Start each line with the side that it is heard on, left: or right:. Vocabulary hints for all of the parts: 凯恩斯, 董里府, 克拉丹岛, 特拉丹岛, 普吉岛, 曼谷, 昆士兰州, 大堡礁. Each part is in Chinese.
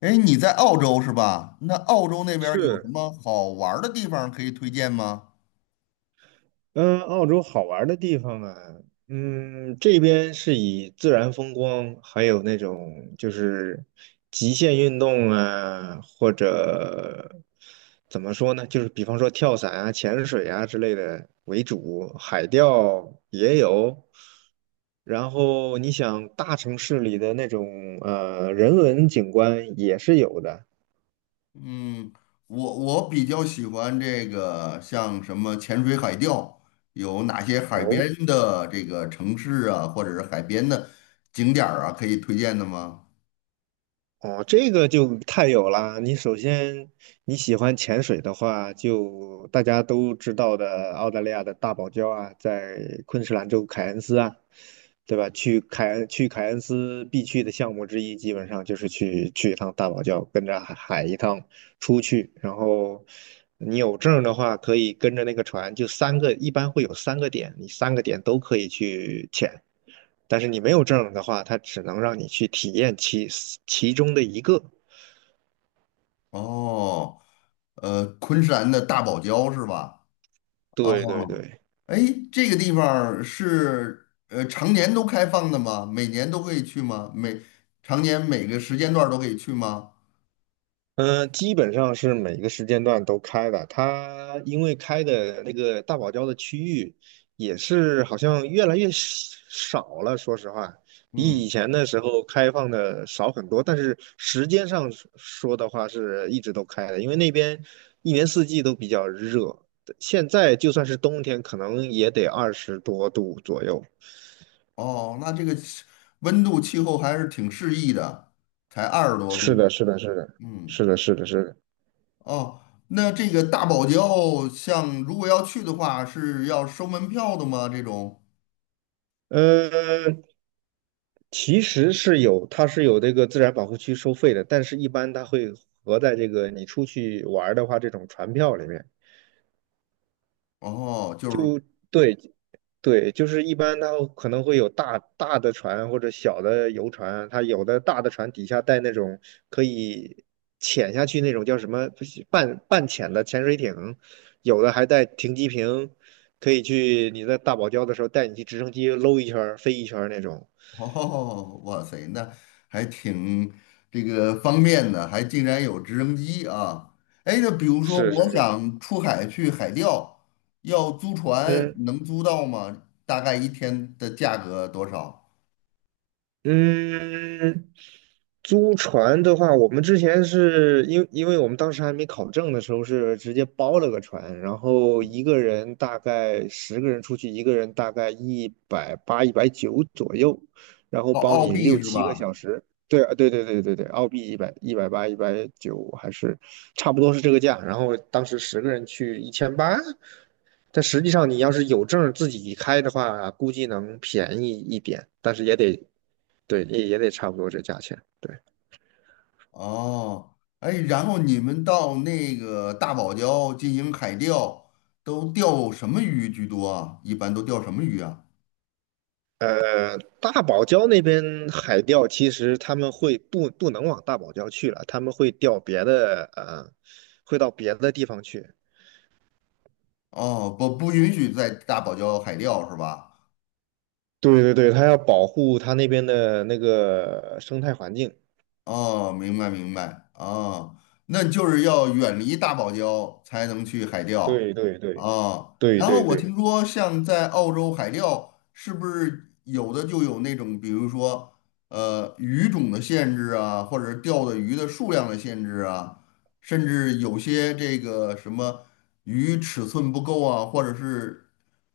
left: 哎，你在澳洲是吧？那澳洲那边儿有什
right: 是，
left: 么好玩儿的地方可以推荐吗？
right: 嗯，澳洲好玩儿的地方啊，这边是以自然风光，还有那种就是极限运动啊，或者怎么说呢，就是比方说跳伞啊、潜水啊之类的为主，海钓也有。然后你想大城市里的那种人文景观也是有的。
left: 嗯，我比较喜欢这个，像什么潜水、海钓，有哪些海
right: 哦。
left: 边的这个城市啊，或者是海边的景点儿啊，可以推荐的吗？
right: 哦，这个就太有啦！你首先你喜欢潜水的话，就大家都知道的澳大利亚的大堡礁啊，在昆士兰州凯恩斯啊，对吧？去凯恩斯必去的项目之一，基本上就是去一趟大堡礁，跟着海一趟出去。然后你有证儿的话，可以跟着那个船，就三个，一般会有三个点，你三个点都可以去潜。但是你没有证的话，它只能让你去体验其中的一个。
left: 哦，昆山的大堡礁是吧？
right: 对对
left: 哦，
right: 对，
left: 哎，这个地方儿是常年都开放的吗？每年都可以去吗？常年每个时间段儿都可以去吗？
right: 嗯、基本上是每个时间段都开的。它因为开的那个大堡礁的区域也是好像越来越少了，说实话，比
left: 嗯，
right: 以前的时候开放的少很多。但是时间上说的话，是一直都开的，因为那边一年四季都比较热。现在就算是冬天，可能也得20多度左右。
left: 哦，那这个温度气候还是挺适宜的，才二十多
right: 是
left: 度。
right: 的，是的，是的，
left: 嗯，
right: 是的，是的，是的。
left: 哦，那这个大堡礁，像如果要去的话，是要收门票的吗？这种？
right: 呃，其实是有，它是有这个自然保护区收费的，但是一般它会合在这个你出去玩儿的话，这种船票里面。
left: 哦，就是，
right: 对对，就是一般它可能会有大大的船或者小的游船，它有的大的船底下带那种可以潜下去那种叫什么不是半潜的潜水艇，有的还带停机坪，可以去你在大堡礁的时候带你去直升机搂一圈儿飞一圈儿那种。
left: 哦，哇塞，那还挺这个方便的，还竟然有直升机啊！哎，那比如说
right: 是
left: 我
right: 是是，
left: 想出海去海钓，要租船，
right: 嗯，
left: 能租到吗？大概一天的价格多少？
right: 嗯，租船的话，我们之前是因为我们当时还没考证的时候，是直接包了个船，然后一个人大概十个人出去，一个人大概一百八、一百九左右，然后
left: 澳
right: 包
left: 澳
right: 你
left: 币
right: 六
left: 是
right: 七个
left: 吧？
right: 小时。对啊，对对对对对，澳币一百八、一百九还是差不多是这个价。然后当时十个人去1800，但实际上你要是有证儿自己开的话，估计能便宜一点，但是也得对，也得差不多这价钱。对，
left: 哦，哎，然后你们到那个大堡礁进行海钓，都钓什么鱼居多啊？一般都钓什么鱼啊？
right: 大堡礁那边海钓，其实他们会不能往大堡礁去了，他们会钓别的，会到别的地方去。
left: 哦，不，不允许在大堡礁海钓是吧？
right: 对对对，他要保护他那边的那个生态环境。
left: 哦，明白明白，哦，那就是要远离大堡礁才能去海钓，
right: 对对对
left: 啊。
right: 对
left: 然后
right: 对
left: 我
right: 对。
left: 听说像在澳洲海钓是不是有的就有那种，比如说鱼种的限制啊，或者钓的鱼的数量的限制啊，甚至有些这个什么鱼尺寸不够啊，或者是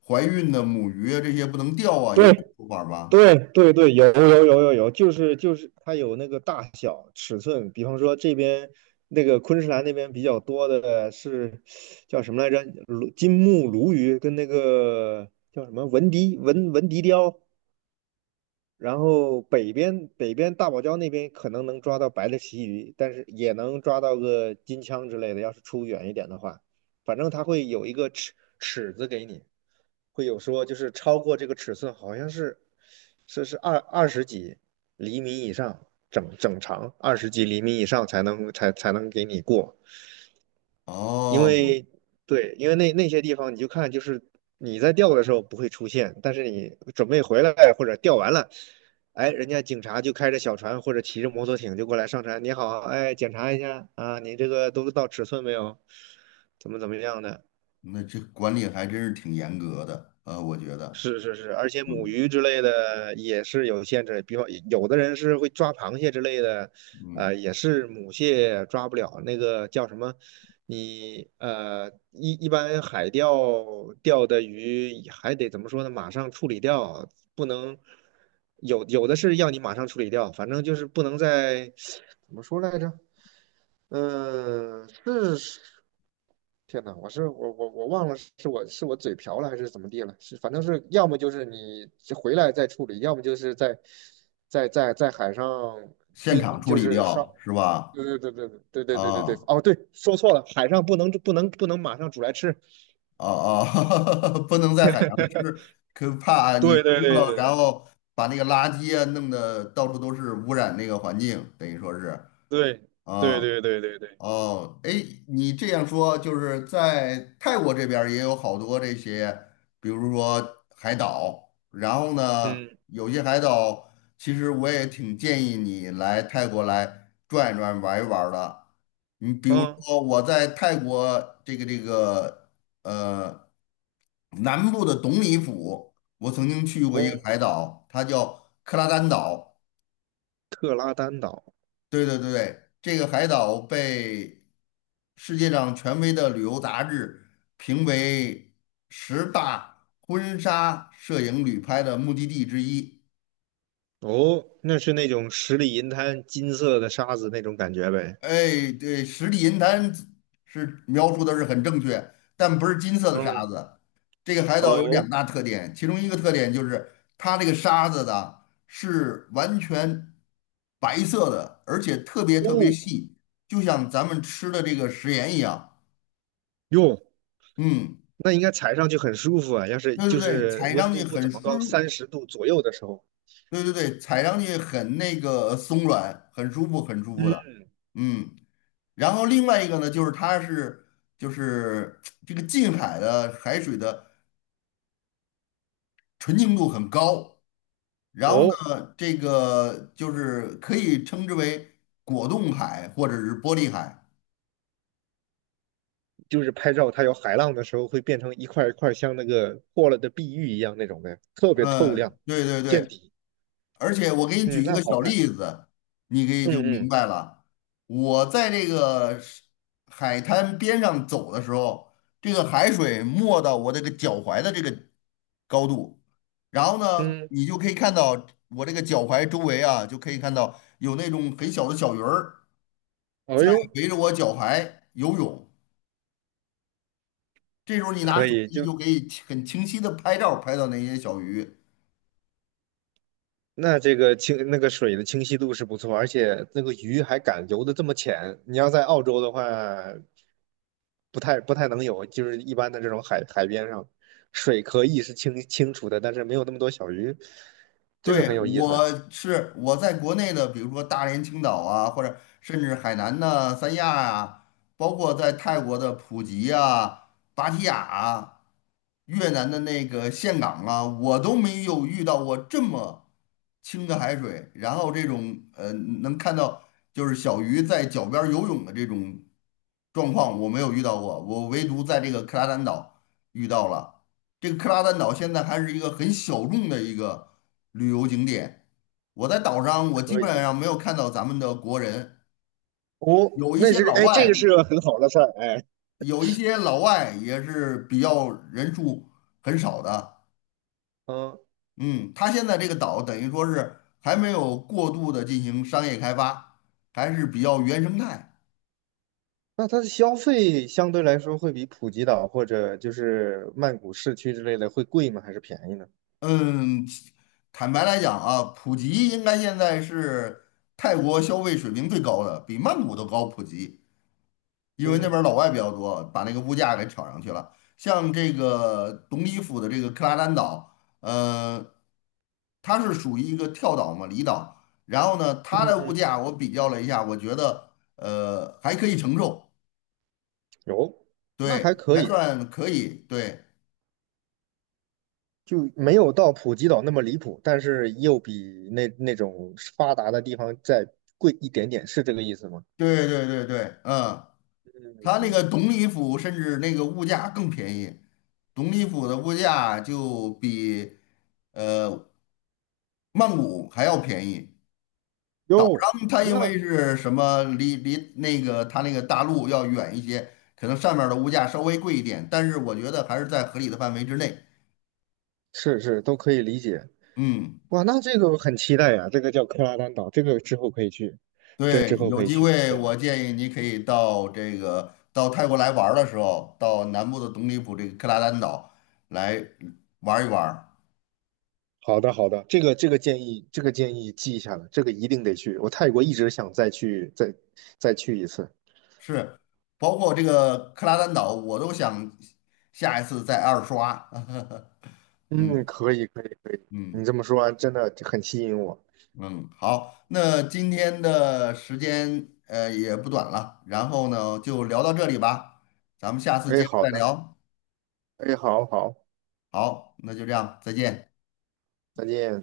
left: 怀孕的母鱼啊这些不能钓啊，有这种
right: 对，
left: 说法吧？
right: 对对对，有有有有有，就是它有那个大小尺寸，比方说这边那个昆士兰那边比较多的是叫什么来着？金目鲈鱼跟那个叫什么文迪雕。然后北边大堡礁那边可能能抓到白的旗鱼，但是也能抓到个金枪之类的。要是出远一点的话，反正它会有一个尺子给你，会有说就是超过这个尺寸，好像是是二十几厘米以上，整整长二十几厘米以上才能给你过。因
left: 哦。
right: 为对，因为那些地方你就看，就是你在钓的时候不会出现，但是你准备回来或者钓完了，哎，人家警察就开着小船或者骑着摩托艇就过来上船，你好，哎，检查一下啊，你这个都到尺寸没有，怎么样的，
left: 那这管理还真是挺严格的，我觉得，
right: 是是是，而且母
left: 嗯
right: 鱼之类的也是有限制，比方有的人是会抓螃蟹之类的，
left: 嗯，
right: 也是母蟹抓不了，那个叫什么？你一般海钓钓的鱼还得怎么说呢？马上处理掉，不能有的是要你马上处理掉，反正就是不能在怎么说来着？是天呐，我忘了是我嘴瓢了还是怎么地了，是反正是要么就是你回来再处理，要么就是在海上
left: 现场
right: 冰
left: 处
right: 就
left: 理
right: 是烧，
left: 掉是吧？
right: 对对对对对对对对对对，
left: 啊
right: 哦对，说错了，海上不能马上煮来吃，
left: 啊啊，不能在海洋吃，可怕你
right: 对
left: 吃
right: 对
left: 了然
right: 对
left: 后把那个垃圾啊弄得到处都是，污染那个环境，等于说是
right: 对
left: 啊。
right: 对对对对对对，
left: 哦，哎，你这样说，就是在泰国这边儿也有好多这些，比如说海岛，然后呢，
right: 嗯
left: 有些海岛其实我也挺建议你来泰国来转一转、玩一玩儿的。你比如
right: 嗯
left: 说我在泰国这个呃南部的董里府，我曾经去过一个
right: 哦，
left: 海岛，它叫克拉丹岛。
right: 特拉丹岛
left: 对对对对，这个海岛被世界上权威的旅游杂志评为十大婚纱摄影旅拍的目的地之一。
right: 哦，那是那种十里银滩金色的沙子那种感觉呗，
left: 哎，对，十里银滩是描述的是很正确，但不是金色的沙
right: 嗯
left: 子。这个海岛有两
right: 哦
left: 大特点，其中一个特点就是它这个沙子的是完全白色的，而且特别
right: 哦
left: 特别
right: 哦
left: 细，就像咱们吃的这个食盐一样。
right: 哟。
left: 嗯。
right: 那应该踩上去很舒服啊。要是
left: 对
right: 就
left: 对对，
right: 是
left: 踩
right: 温
left: 上去
right: 度不
left: 很
right: 怎么高，
left: 舒，
right: 30度左右的时候，
left: 对对对，踩上去很那个松软，很舒服，很舒服的。
right: 嗯，
left: 嗯，然后另外一个呢，就是就是这个近海的海水的纯净度很高，然后
right: 哦，
left: 呢，这个就是可以称之为果冻海或者是玻璃海。
right: 就是拍照它有海浪的时候，会变成一块一块像那个破了的碧玉一样那种的，特别透亮，
left: 嗯，对对
right: 见
left: 对，
right: 底。
left: 而且我给你
right: 嗯，
left: 举一
right: 那
left: 个
right: 好
left: 小
right: 看。
left: 例子，你可以
right: 嗯
left: 就明
right: 嗯
left: 白了。我在海滩边上走的时候，这个海水没到我这个脚踝的这个高度，然后呢，
right: 嗯，
left: 你就可以看到我这个脚踝周围啊，就可以看到有那种很小的小鱼儿
right: 哎
left: 在
right: 呦，
left: 围着我脚踝游泳。这时候你拿
right: 可
left: 手
right: 以，
left: 机
right: 就
left: 就可以很清晰的拍照，拍到那些小鱼。
right: 那个水的清晰度是不错，而且那个鱼还敢游得这么浅。你要在澳洲的话，不太能有，就是一般的这种海边上，水可以是清清楚的，但是没有那么多小鱼，这个
left: 对，
right: 很有意思。
left: 我在国内的，比如说大连、青岛啊，或者甚至海南的三亚啊，包括在泰国的普吉啊、芭提雅啊，越南的那个岘港啊，我都没有遇到过这么清的海水，然后这种能看到就是小鱼在脚边儿游泳的这种状况，我没有遇到过，我唯独在这个克拉丹岛遇到了。这个克拉丹岛现在还是一个很小众的一个旅游景点，我基
right: 可
left: 本
right: 以
left: 上没有看到咱们的国人，
right: 哦，
left: 有一
right: 那
left: 些
right: 是
left: 老
right: 个哎，这
left: 外，
right: 个是个很好的事儿哎。
left: 有一些老外也是比较人数很少的。
right: 嗯，
left: 嗯，它现在这个岛等于说是还没有过度的进行商业开发，还是比较原生态。
right: 那它的消费相对来说会比普吉岛或者就是曼谷市区之类的会贵吗？还是便宜呢？
left: 嗯，坦白来讲啊，普吉应该现在是泰国消费水平最高的，比曼谷都高普及，因为那
right: 嗯
left: 边儿老外比较多，把那个物价给炒上去了。像这个东里府的这个克拉丹岛，呃，它是属于一个跳岛嘛，离岛。然后呢，它
right: 嗯
left: 的物
right: 嗯，
left: 价我比较了一下，我觉得还可以承受。
right: 有，那
left: 对，
right: 还可
left: 还
right: 以。
left: 算可以，对，
right: 就没有到普吉岛那么离谱，但是又比那种发达的地方再贵一点点，是这个意思吗？
left: 对对对对，嗯，他那个
right: 嗯，
left: 董里府甚至那个物价更便宜，董里府的物价就比呃曼谷还要便宜。岛
right: 哟，
left: 上它因
right: 那
left: 为是什么离那个它那个大陆要远一些，可能上面儿的物价稍微贵一点，但是我觉得还是在合理的范围之内。
right: 是都可以理解。
left: 嗯。
right: 哇，那这个我很期待呀、这个叫克拉丹岛，这个之后可以去，这之
left: 对，
right: 后可
left: 有
right: 以
left: 机
right: 去。
left: 会
right: 天呐，
left: 我建议你可以到到泰国来玩儿的时候，到南部的董里普这个克拉丹岛来玩儿一玩儿。
right: 好的好的，这个这个建议这个建议记下了，这个一定得去。我泰国一直想再去一次。
left: 是，包括这个克拉丹岛，我都想下一次再二刷。
right: 嗯，
left: 嗯
right: 可以可以可以，你
left: 嗯
right: 这么说完真的很吸引我。
left: 嗯，好，那今天的时间也不短了，然后呢就聊到这里吧，咱们下次
right: 哎，
left: 接着
right: 好
left: 再
right: 的，
left: 聊。
right: 哎，好好。
left: 好，那就这样，再见。
right: 再见。